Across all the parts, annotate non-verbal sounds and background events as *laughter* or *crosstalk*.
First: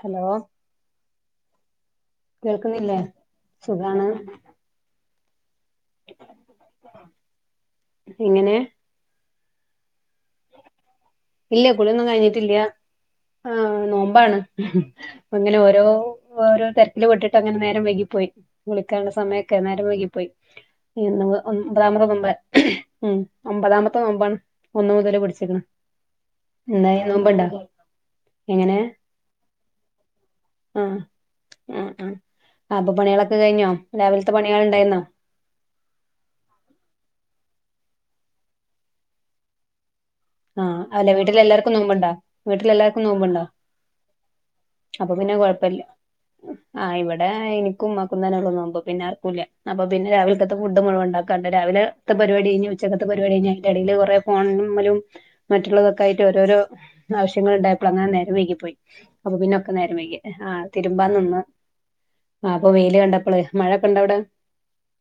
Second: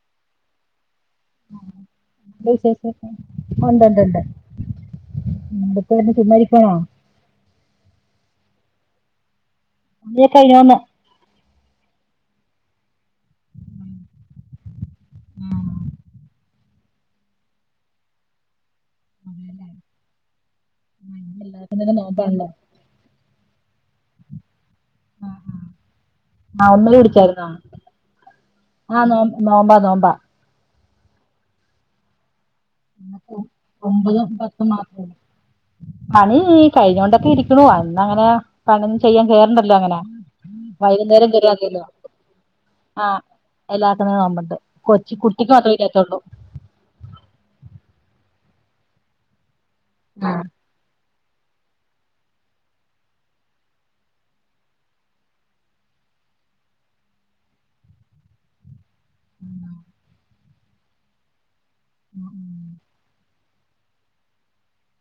Hello എന്തവിഷേസം കേൾക്കുന്നില്ലേ ഉണ്ട് സുഖാണ് ണ്ട് ണ്ട് ടുത്തന്നേ *unintelligible* എങ്ങനേ *unintelligible* ഇല്ല കുളിഒന്നും കഴിഞ്ഞിട്ടില്ല ആഹ് ന്നോമ്പാണ് ആ, അങ്ങനെ ഓരോ ഓരോ തെരക്കില് പെട്ടിട്ട് അങ്ങനെ ന്നേരം വൈകിപ്പോയി വിളിക്കാള്ളെ സമയൊക്കെ അതെയല്ലേ. ന്നേരം വൈകി പോയി ആ, ഇന്ന് എല്ലാവർക്കും തന്നെ ഒൻമ്പതാമത്തെ ന്നൊമ്പാ നോമ്പാണല്ലോ ഉം ഒമ്പതാമത്തെ ന്നോമ്പാണ് ഒന്ന് മുതല് പിടിച്ചിക്ക്ണ് ആഹ് ഒൻപത് പിടിച്ചായ്ര്ന്നോ എങ്ങനെ ആഹ് ന്നോ ന്നോമ്പാ ന്നോമ്പാ ആഹ് ആഹ് അഹ് അപം ഇന്നിപ്പോ പണികളൊക്കെ കഴിഞ്ഞോ ഒമ്പതും രാവിൽത്തെ പണികള് പത്തും ഇണ്ടായിന്നോ? മാത്രമേ ഉള്ളൂ. പണി കഴിഞ്ഞോണ്ടൊക്കെ ഇരിക്ക്ണു അന്ന് അങ്ങനെ പണിഒന്നും ചെയ്യാൻ കേറണ്ടല്ലോ അങ്ങനെ ആഹ് അഎല്ല വൈകുന്നേരം വീട്ടിലെല്ലാർക്കും കയറിയാതിയല്ലോ ന്നോമ്പ്ണ്ടോ വീട്ടിലെല്ലാർക്കും നോമ്പ്ണ്ടോ? എല്ലാത്ത്ന് ന്നോമ്പ്ണ്ട് കൊച്ച് കുട്ടിക്ക് മാത്രേ ഇല്ലാത്തൊള്ളൂ ആഹ് ഇവടെ ഇനിക്കുംഇമ്മാക്കും തന്നെ ഒള്ളൂ ന്നോമ്പ് പിന്നെ ആർക്കൂല്ല്യ അപ്പ പിന്നെ ആ രാവിൽക്കത്തൊ ഫുഡ് മുഴുവൻ ഇണ്ടാക്കാണ്ട് രാവിലേ ത്തെ പരിപാടി കഴിഞ് ഉച്ചക്കത്തെ പരിപാടി കഴിഞ്ഞ് അയ്ൻ്റടേല് കൊറേ ഫോൺ മ്മലും മറ്റുള്ളതൊക്കായിട്ട് ഒരോരോ ആവശ്യങ്ങള് ണ്ടായപ്പള് അങ്ങനെ ന്നേരം വെയ്കിപ്പോയി അപ പിന്നൊക്കെ ന്നേരംവെയ്കി ആഹ് തിരുമ്പാന്ന്ന്ന് ആപ്പം വെയ്ല് കണ്ടപ്പള് മഴൊക്കണ്ടഔടെ?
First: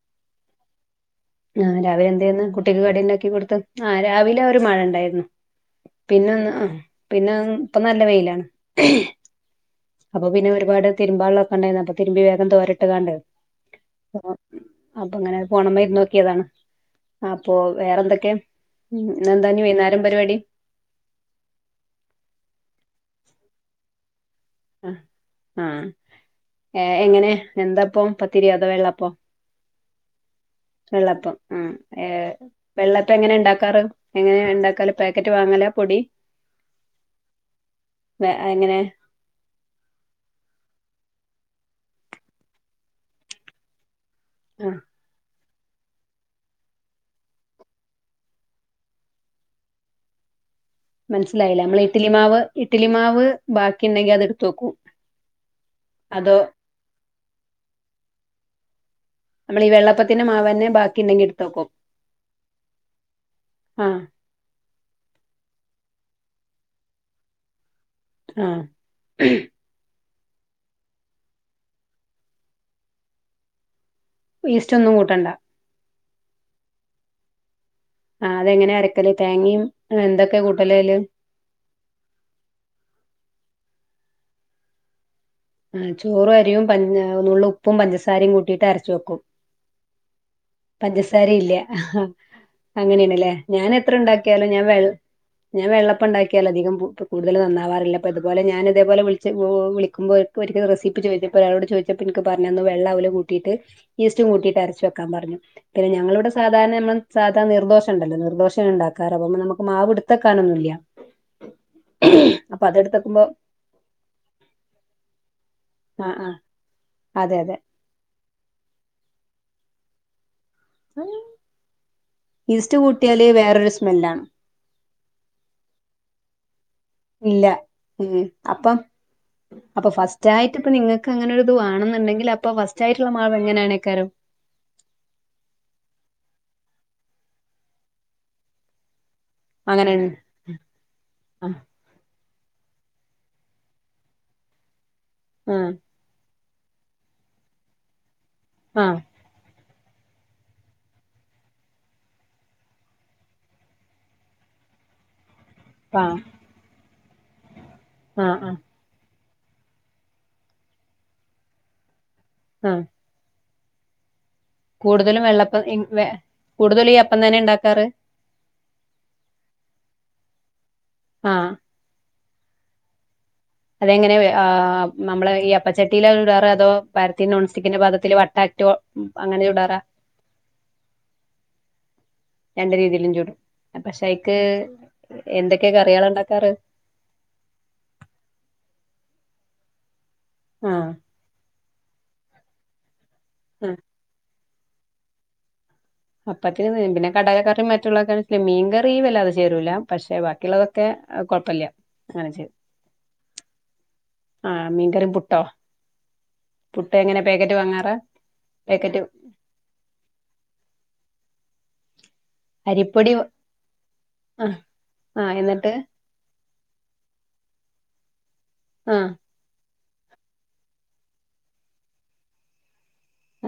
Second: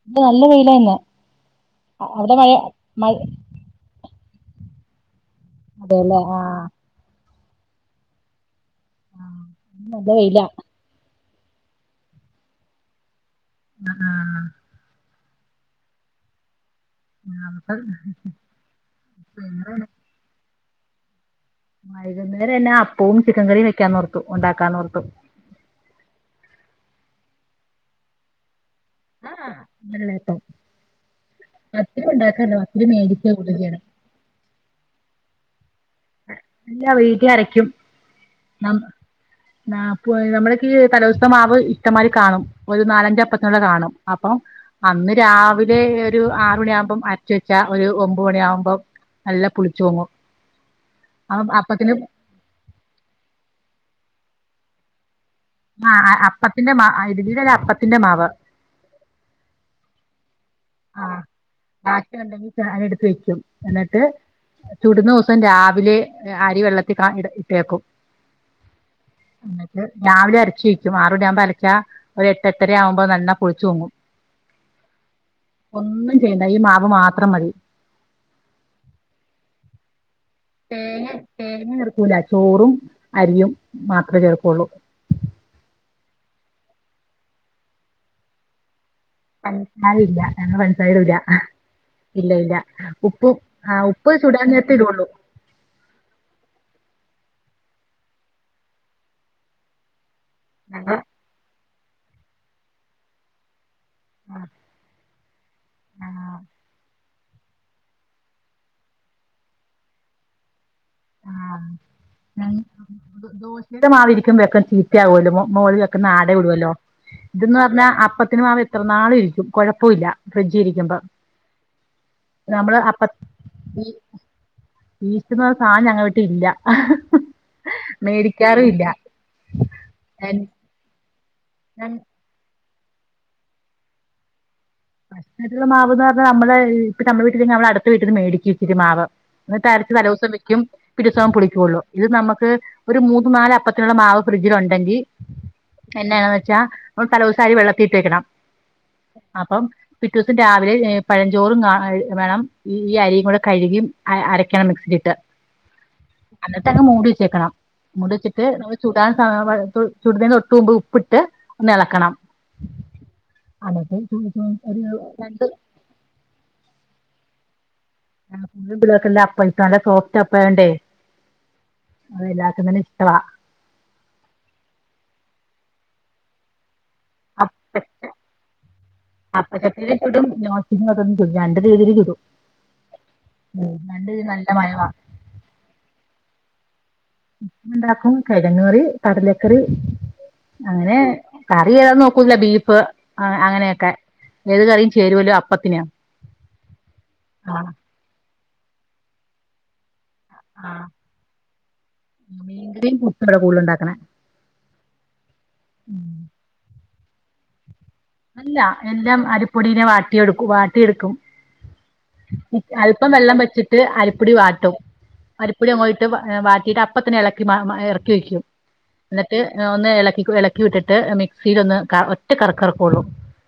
ഇത് നല്ല വെയിലാ ഇന്ന് ആഹ് രാവിലെ അ- അവിടെ എന്തേന്ന് മഴ കുട്ടിക്ക് മഴ കടിണ്ടാക്കി കൊടുത്തഹ് ആഹ് രാവിലെ ഒരു മഴ ഇണ്ടായിര്ന്ന് അതെല്ലേ ആ പിന്നൊന്ന് പിന്നൊം പ്പം ന്നല്ല വെയിലാണ് ആ, ഇന്ന് നല്ല അപ്പ വെയിലാ പിന്നെ ഒരുപാട് തിരുമ്പാള്ളൊക്കെ ഇണ്ടായിന്നു അപം തിര്മ്പി വേഗം തോരട്ട് കാണ്ട് ആഹ് അപ്പങ്ങെനെ ഫോണ് മ്മേ ഇര്ന്ന് ന്നോക്കിയതാണ് ആ, അപോ അപ്പൊ വേറൊന്തൊക്കെ ന്ന്എന്താ ഞി ഞങ്ങള് വൈന്നാരം പരിവാടി വൈകുന്നേര എനാ അപ്പവും ചിക്കൻ കറിം വെക്കാന്നോർത്തു ആഹ് ഒണ്ടാക്കാന്നോർത്തു ആഹ് ഏഹ് എങ്ങനെ എന്തപ്പം പത്തിര്യോ അതോ വെള്ളപ്പോ ആഹ് വെള്ളേപ്പം വെള്ളപ്പം ഉം ഏഹ് പത്തിരി വെള്ളപ്പം മേടിക്കുക എങ്ങനെ കൂടുതൽ ഇണ്ടാക്കാറ്? ചെയ്യണം എങ്ങനെ ഇണ്ടാക്കാല് പേക്കറ്റ് വാങ്ങലാ പൊടി ഇല്ല വീട്ടി അരക്കും വെ എങ്ങനെ ന്നമ് ന്നാപ്പുആയി ന്നമ്മുടെക്കേ തലോസ്തെ മാവ് ഇഷ്ടമാരി കാണും ഒരു ന്നാലഅഞ്ച അപ്പത്തിനുള്ള കാണും അപം ആഹ് അന്ന് രാവിലെ ഒരു ആറ് മണിയാഉമ്പം അരച്ചു വെച്ചാ ഒരു ഒമ്പ മണിയാവുമ്പം നല്ല പുളിച്ചോങ്ങും മനസ്സിലായില്ല നമ്മള് ഇഡലി മാവ് ഇഡലി മാവ് ബാക്കി ഉണ്ടെങ്കി അത് എടുത്തുവയ്ക്കും ആഹ് ആഹ് അപ്പത്തിന്റെ മാവ് ഇഡലിയുടെ അല്ല അപ്പത്തിന്റെ മാവ് നമ്മൾ ഈ വെള്ളപ്പത്തിന് മാവന്നെ ആഹ് ബാക്കി ഉണ്ടെങ്കി താന എടുത്ത് വെക്കും ആഹ് എന്നിട്ട് ചുടുന്ന ദിവസം രാവിലെ അരി വെള്ളത്തിൽ ഇ ഇട്ടേക്കും *unintelligible* *inaudible* എന്നിട്ട് രാവിലെ അരച്ച് വെക്കും ആറ് മണി ആവുമ്പോ അരച്ചാ ഒരു എട്ട് എര ആവുമ്പോ നല്ലൊളിച്ചു പൊങ്ങും ഈസ്റ്റ് ഒന്നും കൂട്ടേണ്ട ഒന്നും ചെയ്യണ്ട ഈ മാവ് മാത്രം മതി ആഹ് അതെങ്ങനെയ അരയ്ക്കല് തേങ്ങയും എന്തൊക്കെ കൂട്ടലേല് അതിൽ തേങ്ങ തേങ്ങ ചേർക്കൂല ചോറും അരിയും മാത്രമേ ചേർക്കുള്ളൂ ആ ചോറു അരിയും പഞ് നുള്ള് ഉപ്പും പഞ്ചസാരയും കൂട്ടിയിട്ട് അരച്ച് വെക്കും *inaudible* ആയില്ല ഞങ്ങൾ പഞ്ചസാര ഇടൂല ഇല്ല ഇല്ല അങ്ങനെയാണല്ലേ ഉപ്പും ഞാൻ ആ എത്ര ഉപ്പ് ചുടാൻ ഉണ്ടാക്കിയാലും ഞാൻ വെള്ള നേരത്തിടുള്ളൂ ഞാൻ വെള്ളപ്പം ഉണ്ടാക്കിയാലോ അധികം ഇ കൂടുതൽ നന്നാവാറില്ല അപ്പോ ഇതുപോലെ ഞാൻ ഇതേപോലെളിച്ച വിളിക്ക്പോ *inaudible* ഒരിക്ക ഞങ്ങൾ റെസിപി ചോദിച്ചപ്പോ എനിക്ക് പറഞ്ഞന്ന് വള്ള അവല കൂട്ടിട്ട് ഈസ്റ്റും കൂട്ടയിട്ട് അരച് വെക്കാൻ പറഞ്ഞു പിന്നെ ആ ഞങ്ങളിവിടെ സാധാരണ നമ്മൾ സാധാ നിർദോഷ ണ്ടല്ലോ നിർദോഷ ഉണ്ടാക്കാറ അപ്പോ നമുക്ക് മാവ് വിടുത്തക്കാനൊന്നുമില്ല *unintelligible* അപ്പൊ അതെടുത്തക്കുമ്പോ *unintelligible* മാവ് ഇരിക്കുമ്പോൾ ഒക്കെ ചീത്ത ആകുമല്ലോ മോളിൽ ആ വെക്കുന്ന ആട ആ ഇടുല്ലോ അതെ അതെ ഇതെന്ന് പറഞ്ഞാൽ അപ്പത്തിന്റെ മാവ് എത്ര നാൾ ഇരിക്കും കുഴപ്പമില്ല ഫ്രിഡ്ജിൽ *inaudible* ഈസ്റ്റ് നമ്മള് അപ്പ കൂട്ടിയാല് വേറൊരു സ്മെല്ലാണ് ഈസ്റ്റ് എന്ന് പറയുന്ന സാധനം ഞങ്ങടെ വീട്ടിൽ ഇല്ല *inaudible* ഇല്ല മേടിക്കാറും അപ്പം ഇല്ല അപ്പൊ ഫസ്റ്റ് ആയിട്ട് ഇപ്പ നിങ്ങൾക്ക് നിങ്ങൾക്ക് അങ്ങനെ ഒരു ഇത് വേണമെന്നുണ്ടെങ്കിൽ അപ്പോ ഫസ്റ്റ് ആയിട്ടുള്ള മാവ് എങ്ങനാണെക്കാരം *inaudible* മാവ്ന്ന് പറഞ്ഞാൽ നമ്മള് ഇപ്പ നമ്മുടെ വീട്ടിൽ ഇല്ലെങ്കിൽ അടുത്ത വീട്ടീന്ന് മേടിക്കും ഇച്ചിരി മാവ് എന്നിട്ട് അരച്ച് അങ്ങനെയാണ് തലേദിവസം വെക്കും പിറ്റേദിവസം ആ പുളിക്കുവൊള്ളൂ ഇത് നമുക്ക് ഒരു മൂന്ന് നാല് അപ്പത്തിനോള മാവ് ഫ്രിഡ്ജിലഉണ്ടെങ്കിൽ ആ *inaudible* എന്തെയാണെന്ന് വച്ചാ നമ്മൾ തലേദിവസം അരി വെള്ളത്തിൽ ഇട്ട് വെക്കണം ആഹ് അപ്പ പിറ്റേ ദിവസം രാവിലെ പഴഞ്ചോറും വേണം ഈ അരിയും കൂടെ കഴുകി അരക്കണം മിക്സി ഇട്ട് ആഹ് എന്നിട്ട് അങ്ങ് മൂടി വെച്ചേക്കണം മൂടി വെച്ചിട്ട് ആ ചുടാൻ സമയമാകുമ്പോൾ ചുടുന്നതിന് തൊട്ടുമുമ്പ് ഉപ്പിട്ട് ഒന്ന് ഇളക്കണം ആഹ് എന്നിട്ട് *inaudible* കൂടുതലും രണ്ട് വെള്ളപ്പം കൂടുതലും ഈ അപ്പം തന്നെ ഉണ്ടാക്കാറ് പിള്ളേർക്ക് അല്ല ഈ അപ്പാ നല്ല സോഫ്റ്റ് അപ്പം ആയതുകൊണ്ട് ആഹ് എല്ലാവർക്കും തന്നെ ഇഷ്ടമാ അതെങ്ങനെ നമ്മള് ഈ അപ്പച്ചട്ടിയില ഇടാർ അതോ പരത്തി അപ്പ നോൺസ്റ്റിക്കിന്റെ പാത്രത്തിൽ വട്ടാക്കി അങ്ങനെ ചൂടാറാ അത് നോൺസ്റ്റിക്കിന്റെ പാത്രം ഒന്നുമില്ല *inaudible* ചൂടും രണ്ട് രീതിയിലും ചൂടും. പക്ഷെ, അയ്ക്ക് മയമാ എന്തൊക്കെയ കറികള ഉണ്ടാക്കാറ്. ഉണ്ടാക്കും കിഴങ്ങ കറി കടലക്കറി ആ അങ്ങനെ കറി ഏതാ നോക്കൂല്ല. ബീഫ് ആ അങ്ങനെയൊക്കെ ഏത് കറിയും ചേരുമല്ലോ അപ്പത്തിനെയാ. അപ്പത്തിന് പിന്നെ കടലക്കറി മറ്റുള്ളതൊഴിച്ച് മീൻ കറിവല്ലാതെ ചേരൂല പക്ഷെ ബാക്കി ആ ബാക്കിയുള്ളതൊക്കെ കുഴപ്പമില്ല ങ്ങനെ ചേരും. മീൻകറിയും, പുട്ടുമാണോ കൂടുതലുണ്ടാക്കണെ. ആഹ് മീൻകറിയും പുട്ടോ? പുട്ടെങ്ങനാ പാക്കറ്റു വാങ്ങാറ അല്ല, എല്ലാം അരിപ്പൊടീല് വാട്ടിയെടുക്കും വാട്ടിയെടുക്കും. അല്പം അരിപ്പൊടി വെള്ളംവെച്ചിട്ട് അരിപ്പൊടി ആഹ് വാട്ടും, ആഹ് എന്നിട്ട് അരിപ്പൊടികൊഴ വാട്ടിയിട്ടപ്പ തന്നെ ഇളക്കി വാ, ഇറക്കി വെക്കും. ആഹ് എന്നിട്ട് ഒന്ന്, ഇളക്കിക്കും ഇളക്കി വിട്ടി ട്ട് മിക്സിയിലൊന്ന് ക ഒറ്റ കറക്കു കറക്കു കയുള്ളൂ.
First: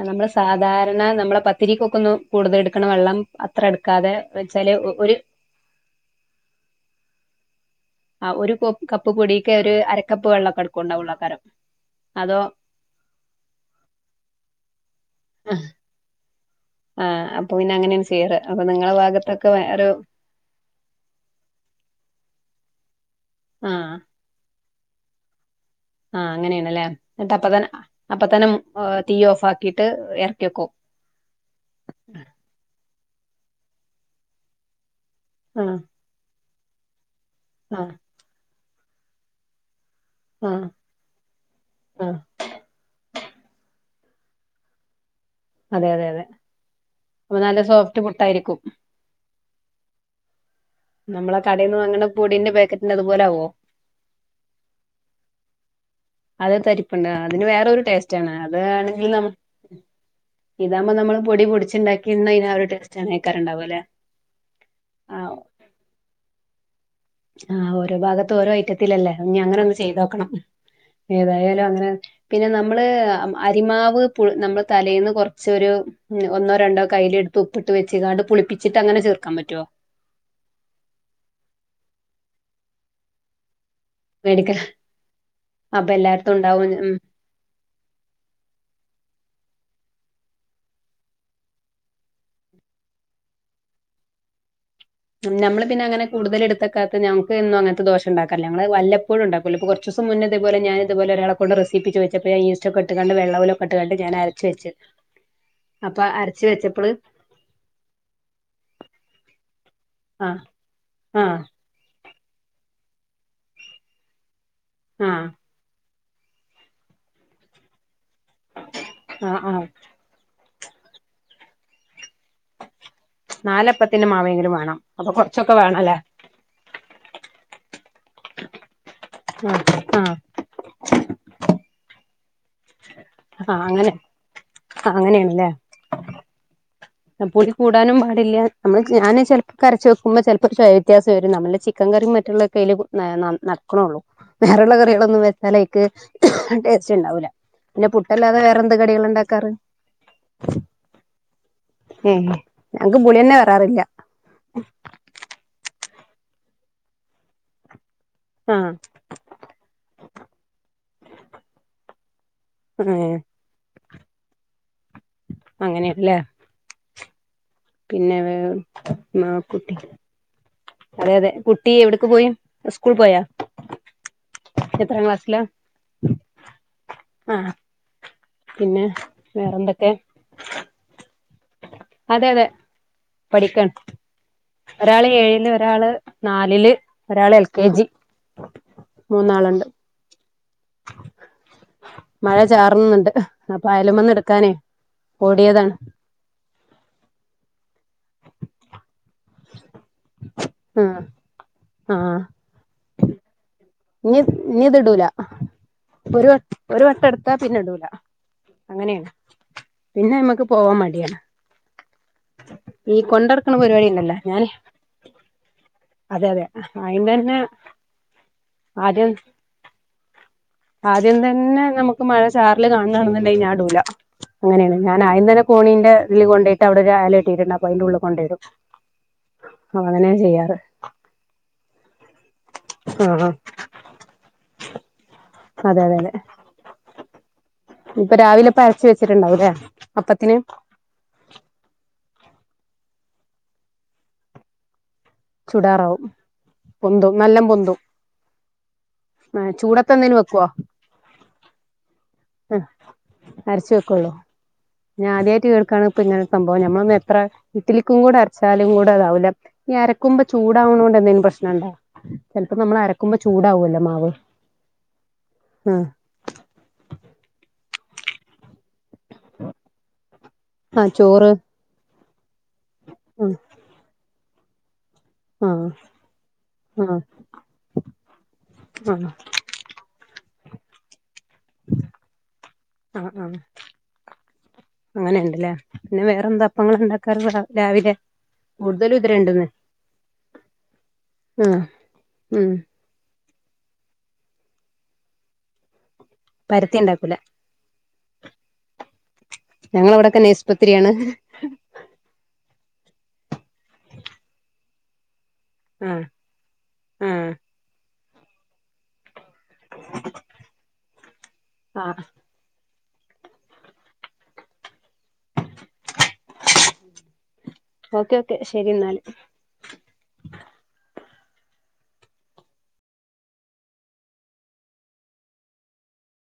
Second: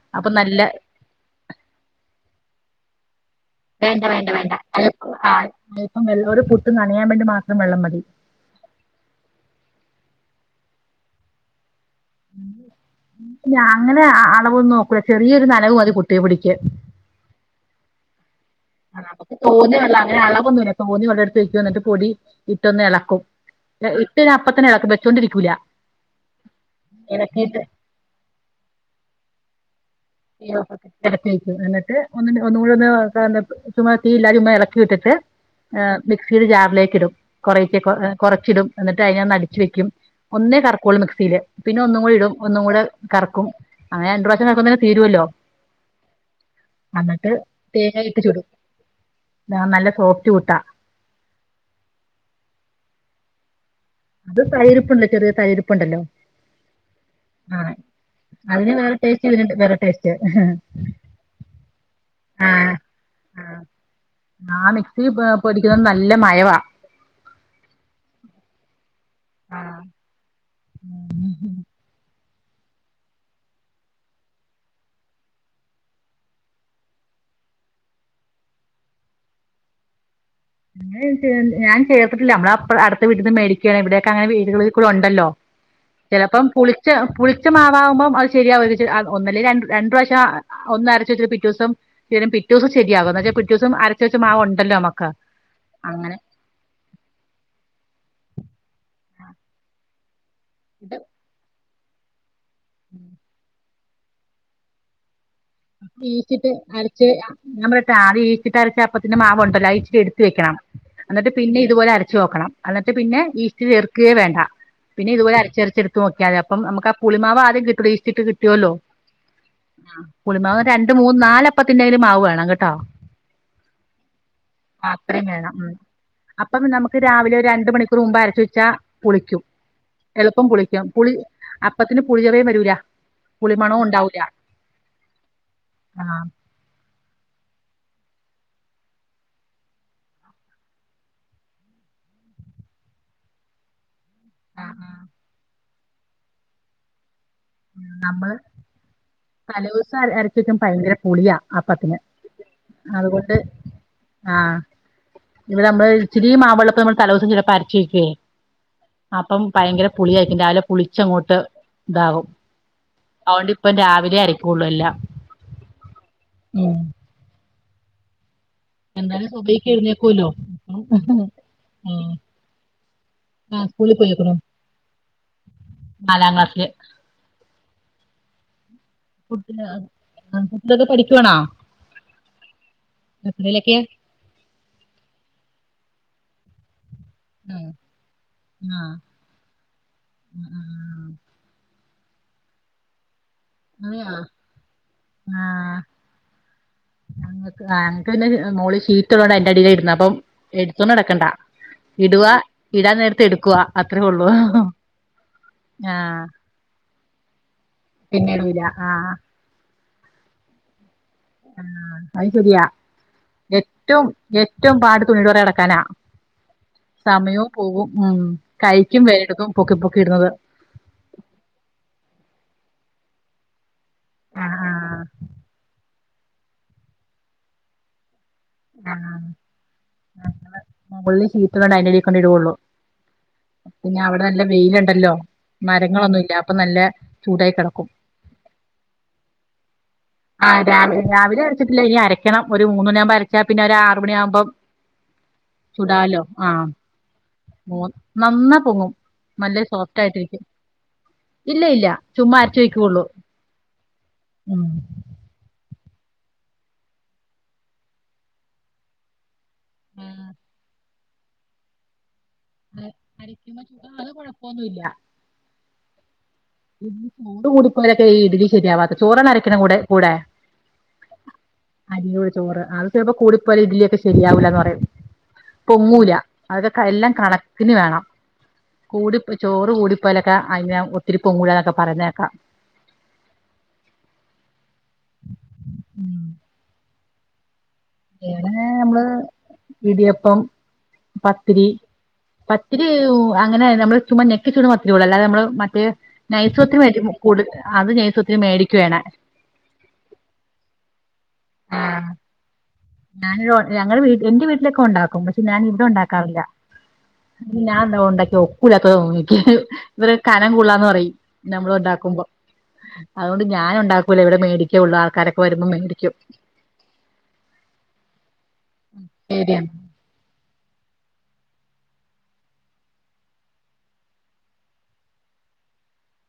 നമ്മളു സാധാരണ നമ്മള് പത്തിരിക്കൊക്കെ ഒന്ന് കൂടുതലെടുക്കണ വെള്ളം. അത്ര വേണ്ട, എടുക്കാതെ വേണ്ട, വേണ്ട വെച്ചാല് ഒരു അല്പം വെള്ള കൊണ്ടു പുട്ടു നനയാൻ വേണ്ടി മാത്രം വെള്ളം മതി. ആഹ്, ഒരു കപ്പ് പൊടിക്ക് ഒരു അരക്കപ്പ് വെള്ളം മെടുക്കയുണ്ടാവുളൂ അന്നേരം. അങ്ങനെ അളവൊന്നും നോക്കൂല, ചെറിയൊരു നനവുമതി പുട്ടു പൊടിക്ക്. ആഹ്, അപ്പൊ പിന്നെ അങ്ങനെയാണുചെയ്യാറ്. അപ്പൊ നിങ്ങളെ ഭാഗത്തൊക്കെ വേറൊ ഒരു. അളവൊന്നു മില്ല. തോന്നി വെള്ളം എടുത്തു വയ്ക്കു മെന്നിട്ടു പൊടി ഇട്ടൊ ന്നിളക്കും. ആഹ് ഇട്ടു കഴിഞ്ഞാലപ്പ ത്തന്നെ ഇളക്കും. വെച്ചൊണ്ടിരിക്കൂല്ല. ആഹ്, അങ്ങനെയാണല്ലേ? എന്നിട്ട് അപ്പത്തന്നെ, അപ്പത്തത്തെ തീ ഓഫാക്കിയിട്ടിറക്കി വെയ്ക്കും. ഇറക്കിവയ്ക്കു മെന്നിട്ട് ഒന്നി, ഒന്നു കൂടിയൊന്ന് ചുമ്മാ തീയില്ലാതെ ചുമ്മായിളക്കി വിട്ടിട്ട്. ആഹ് മിക്സിയുടെ ജാറിലേക്കിടും കുറേശെ, ആഹ് കുറച്ചിടും എന്നിട്ട തിനെയൊന്നടിച്ചു വെക്കും. ഒന്നേ ആഹ് കറക്കുളളു മിക്സിയില്, പിന്നെയൊന്നും ആഹ് കൂടിയിടും ഒന്നും കൂടെ കറക്കുമങ്ങനെ രണ്ടുപ്രാവശ്യം കറക്കുമ്പോത്തേനും തീരുവല്ലോ? അതെ, അതെ, അതെ, അപ്പൊ നല്ല സോഫ്റ്റ് പുട്ടായിരിക്കും. ആഹ്, നല്ല സോഫ്റ്റു പുട്ടാ. നമ്മളാ കടയിൽ നിന്നു വാങ്ങണ പൊടീന്റെ, പാക്കറ്റിന്റെ അതുപോലെ ആകുവോ? അത് തരു തരിപ്പുണ്ട ല്ലോ? ചെറിയ തരു തരിപ്പുണ്ട ല്ലോ? അത് തരിപ്പുണ്ടതിനു വേറൊരു ടേസ്റ്റാണ്, അതിന് വേറെ അതാണെങ്കിൽ നമ് ടേസ്റ്റ് ഇതിന് വേറെ ടേസ്റ്റ് ഇതാകുമ്പോ, നമ്മളുപൊടി പൊടിച്ച്. പൊടിച്ചുണ്ടാ ക്കിയതിനൊരു ടെസ്റ്റാണേ, ഉണ്ടാവ്ക ല്ലേ? ആഹ്‌, മിക്സിയിൽ പൊടിക്കുന്നത് നല്ല മയവാ. ആഹ്, ഓരോ ഭാഗത്തും ഓരോ ഐറ്റത്തില ല്ലേ, ഇനിയങ്ങനെയൊന്നു ചെയ്തു നോക്കണം. ഏതായാലും അങ്ങനെ തന്നെ പിന്നെ, നമ്മളരിമാവ് പു നമ്മളുതലേന്നു കുറച്ചൊരു ഉം. ഒന്നോ രണ്ടോ കയ്യിലെടുത്ത് ഉപ്പിട്ടു വെച്ച തുപുളിപ്പിച്ചിട്ടങ്ങനെ ചേർക്കാൻ പറ്റുവോ? അങ്ങനെ എന്ന് വെച്ച, ഞാൻ ചേർത്തിട്ടില്ല, നമ്മളപ്പുറെ, അടുത്ത വീട്ടിൽ നിന്നു മേടിക്കുകയാണിവിടെ ക്ക, അങ്ങനെ മേടിക്ക വീടുകളിൽ കൂടെയുണ്ടല്ലോ, അപ്പൊ എല്ലായിടത്തും ചിലപ്പം പുളിച്ച, ഉണ്ടാവും പുളി പുളിച്ച മാവാകുമ്പോം അതു ശരിയാവും, ഒന്നല്ലേ ര രണ്ടു പ്രാവശ്യം ഒന്നരച്ചു വെച്ചിട്ട് പിറ്റേ ദിവസം. ശരി യാകും, പിറ്റേ ദിവസം ശരിയാകും, എന്നുവച്ചാൽ പിറ്റേ ദിവസമരച്ചു വെച്ച മാവുണ്ട ല്ലോ? നമ്മക്ക്. നമ്മളു പിന്നെ അങ്ങനെ കൂടുതൽ എടുത്തു വയ്ക്കാത്തെ, നമ്മുക്കെ ന്നു മങ്ങനത്തെ ദോശയുണ്ടാക്കറില്ല. ഞങ്ങളൊക്കെ വല്ലപ്പോഴുമുണ്ടാക്കാറുള്ളൂ, ഇപ്പോ കുറ കറച്ചു ദിവസം മുന്നേയിതേ പോലെ ഞാനിതു പോലെ ഒരാളെ കൊണ്ടു റെസീപ്പി ചോദിച്ച പ്പോ, യീസ്റ്റൊ ക്കെയിട്ടു കൊണ്ട് വെള്ള പോലെ ഇട്ടു കൊണ്ടു ഞാൻ അരച്ചു വെച്ചു. ഈസ്റ്റിട്ട് അരച്ചു വെയ്യാ ഞാൻ പറയട്ടെ. ആദ്യം ഈസ്റ്റിട്ട രച്ചു വെച്ച അപ്പത്തിന്റെ മാവുണ്ടല്ലോ? അതിച്ചിരി ആഹ് യെടുത്തുവെക്കണം. എന്നിട്ടു ആഹ് പിന്നെയും ഇതുപോലെ യരച്ചുനോക്കണം. എന്നിട്ടു പിന്നെ ഈസ്റ്റ് ചേർക്കുകേ വേണ്ട. പിന്നെ ആഹ് ഇതുപോലെ അരച്ചര ച്ചെടു നോക്കിയാ മതി. അപ്പം നമുക്കാ പുളിമാവാദ്യം കിട്ടു, ഈസ്റ്റിട്ട് കിട്ടു വല്ലോ? ആഹ് ആഹ് പുളിമാവു രണ്ടു മൂന്ന് നാലപ്പത്തിന്റെയെങ്കിലും മാവുവേണം കേട്ടോ നാലപ്പത്തിന്റെ മാവെങ്കിലും വേണം അപ്പൊ അത്രയും വേണം കൊറച്ചൊക്കെ വേണമല്ലേ അപ്പം പിന്നെനമുക്ക് രാവിലെ ഒരു രണ്ടുമണിക്കൂറുമുമ്പ് അരച്ചു വെച്ചാ പുളിക്കും ആഹ് ആഹ് എളുപ്പം പുളിക്കും പുളി അപ്പത്തിന് പുളിചൊവയേവരൂല ആഹ് അങ്ങനെ അങ്ങനെയാണല്ലേ ആഹ് പുളികൂടാനും പാടില്ല നമ്മള് ഞാന് ചിലപ്പോക്കെയരച്ചുവെക്കുമ്പോ ചിലപ്പോടേസ്റ്റുവ്യത്യാസം വരും നമ്മുടെ ചിക്കൻ കറിയും മറ്റുള്ള കയ്ൽ നക്കണള്ളൂ വേറള്ള കറികളൊന്നും വെച്ചാൽക്ക് ടേസ്റ്റ് ഉണ്ടാവൂല്ല പിന്നെ നമ്മള് പുട്ടല്ലാതെ വേറെന്ത കടികള് ഇണ്ടാക്കാറ് തലേദിവസം അര അരച്ച് വെക്കുമ്പോ ഭയങ്കര പുളിയാ അപ്പത്തിന് ഏഹ് ഞങ്ങക്ക് പുളി തന്നെ അതുകൊണ്ട് വരാറില്ല ആഹ് ഇവിടെ നമ്മള് ഇച്ചിരി മാവള്ളൊപ്പ നമ്മൾ തലേ ദിവസം ചിലപ്പോ അരച്ച് വെക്കുവേ ആഹ് അപ്പം ഭയങ്കര പുളിയായിരിക്കും രാവിലെ പുളിച്ചങ്ങോട്ട് ഇതാകും ഏഹ് അതൊണ്ട് ഇപ്പം രാവിലെ അരക്കുള്ളൂ എല്ലാം അങ്ങനെയല്ലേ ഉം പിന്നെ വേവും എന്തായാലും സുബഹിക്ക് മാവ്ക്കുട്ടി എഴുന്നേൽക്കുവല്ലോ അതെ അതെ കുട്ടി എവിടക്ക് ഉം പോയി സ്കൂളിൽ പോയാ ആഹ് സ്കൂളിൽ പോയെക്കണു എത്രാം ക്ലാസ്സിലാ നാലാംക്ലാസില് ആഹ് പിന്നെ ആഹ് വേറെന്തൊക്കെ കുട്ടികൾ കുട്ടികളൊക്കെ പഠിക്കുവാണോ അതെ അതെ പഠിക്കാണ് എത്രയിലക്കെ ഒരാള് ഏഴില് ഒരാള് നാലില് ഒരാൾ എൽ കെ ആഹ് ജി മൂന്നാളുണ്ട് ഉം ഉം ഉം മഴ ചാറുന്നുണ്ട് അപ്പ അയാലും അതെയോ വന്ന് എടുക്കാനേ ഓടിയതാണ് ആഹ് ഞങ്ങക്ക് ആഹ് ഞങ്ങക്ക്പിന്നെ മോളിൽ ഷീറ്റ് ഉള്ളോണ്ടാ അതിന്റെ അടിയില ഇടുന്നെ അപ്പം എടുത്തോണ്ട് ആഹ് നടക്കണ്ടാ ആഹ് ഇടുകാ ഇടാൻ നേരത്ത് എടുക്കുവാ അത്രേ ഇനി ഉള്ളൂ ഇനി അത് ഇടൂല ആഹ് ഒരു വ ഒരു വട്ടം എടുത്താ പിന്നെ ഇടൂല പിന്നെ ഇടൂല അങ്ങനെയാണ് ആഹ് പിന്നെ നമുക്ക് പോവാൻ മടിയാണ് ആഹ് അത് ശരിയാ ഈ കൊണ്ടടക്കണ പരിപാടി ഏറ്റവും ഉണ്ടല്ലോ ഞാന് ഏറ്റവും പാട് തുണിയുടെ പുറകെ നടക്കാനാ അതെ അതെ അയിന്റെ തന്നെ സമയവും പോവും ഉം കയ്ക്കും ആദ്യം വേദനയെടുക്കും പൊക്കി പൊക്കി ഇടുന്നത് ആദ്യം തന്നെ നമുക്ക് മഴ ചാറൽ കാണുകയാണെന്നുണ്ടെങ്കിൽ ഞാൻ ഇടൂല ആഹ് അങ്ങനെയാണ് ആഹ് ഞാൻ ആദ്യം തന്നെ കോണീന്റെ ഇതി കൊണ്ട പോയിട്ട് അവിടെ അഴ കെട്ടിട്ടുണ്ട് അപ്പ അതിന്റെ ഉള്ളിൽ കൊണ്ട പോയിടും ആഹ് ഞങ്ങള് മുകളില് ഷീറ്റ് ഉള്ളത് കൊണ്ട് അതിന്റടിക്കൊണ്ട് ഇടുള്ളു ആഹ് ആഹ് പിന്നെ അവിടെ നല്ല വെയിലുണ്ടല്ലോ അതെ അതെ അതെ മരങ്ങളൊന്നുമില്ല അപ്പൊ നല്ല ചൂടായി കിടക്കും ഇപ്പൊ രാവിലെ ഇപ്പ അരച്ച് വെച്ചിട്ടുണ്ടാവൂല്ലേ അപ്പത്തിന് രാവില രാവിലെരച്ചിട്ടില്ല ഇനി അരക്കണം ഒരു മൂന്ന് മണിയാവുമ്പോ അരച്ചാ പിന്നെ ഒരു ആറു മണിയാകുമ്പം ചുടാറാവും ചുടാലോ ആഹ് പൊന്തും നല്ലം പൊന്തും നന്നാ പൊങ്ങും ആഹ് നല്ല സോഫ്റ്റ് ചൂടത്തെന്തേലും ആയിട്ടിരിക്കും വെക്കുവോ ഇല്ല ഇല്ല ചുമ്മാ അരച്ച് ആഹ് വയ്ക്കുള്ളൂ അരച്ച് വെക്കുള്ളൂ ഞാൻ ആദ്യമായിട്ട് കേൾക്കാണ് ഇപ്പ ഇങ്ങനെ സംഭവം ഞമ്മളൊന്നും എത്ര ഇഡ്ഡലിക്കും കൂടെ അരച്ചാലും കൂടെ അതാവില്ല ഈ അരക്കുമ്പോ ആഹ് ചൂടാവണണ്ട് എന്തെങ്കിലും പ്രശ്നുണ്ടോ ചിലപ്പോ നമ്മൾ അരക്കുമ്പോ ചൂടാവല്ലോ മാവ് അത് കൊഴപ്പൊന്നുല്ല ആഹ് ഇി ചോറു കൂടിപ്പോയാൽ ഒക്കെ ഈ ഇഡലി ശരിയാവാത്തത് ചോറാണ് അരയ്ക്കണ കൂടെ കൂടെ ആഹ് ചോറ് അരിട് ചോറ് അത് ചിലപ്പ ആഹ് കൂടിപ്പോയാൽ ഇഡലി ഒക്കെ ശരിയാവൂലന്ന് പറയും ആഹ് പൊങ്ങൂല ആഹ് അതെല്ലാം കണക്കിന് വേണം ആഹ് കൂടി ചോറ് കൂടി പോയാൽ ഒക്കെ അതിങ്ങനെ അതിനെ ഒത്തിരി പൊങ്ങൂലാന്നൊക്കെ പറയുന്നത് കേൾക്കാം ആഹ് അങ്ങനെ ഉണ്ടല്ലേ പിന്നെ ഉം വേറെ എന്താ അപ്പങ്ങൾ ഉണ്ടാക്കാറ് രാവിലെ ഇവിടെ വേറെ നമ്മള് ഇടിയപ്പം ആഹ് പത്തിരി ഉം അങ്ങനെ നമ്മള് ചുമ *inaudible* മാത്രമേ ഉള്ളൂ അല്ലതെ നമ്മള് മറ്റേ നൈസ് പരത്തി പത്തിരി ഇണ്ടാക്കൂല കൂടു അത് നൈസത്തിന് മേടിക്കുവേണ ഞങ്ങളവിടെക്ക നൈസ് പത്തിരിയാണ് ആഹ് ഞാൻ ഞങ്ങടെ വീ എന്റെ വീട്ടിലൊക്കെ ഒണ്ടാക്കും പക്ഷെ ഞാൻ ഇവിടെ ആഹ് ഉണ്ടാക്കാറില്ല ആഹ് ഞാൻ ഇന്നാള് ഉണ്ടാക്കിയത് ഉപ്പില്ലാത്ത *inaudible* ഇവര് കനം കൂടുതൽ ആണെന്ന് പറയും നമ്മൾ ആഹ് ഉണ്ടാക്കുമ്പോ അതുകൊണ്ട് ഞാന് ഉണ്ടാക്കൂല ഇവിടെ മേടിക്കേള്ളൂ ആൾക്കാരൊക്കെ വരുമ്പോ മേടിക്കും *unintelligible* ഓക്കെ ഓക്കെ ശെരിന്നാല് ശരിയെന്ന്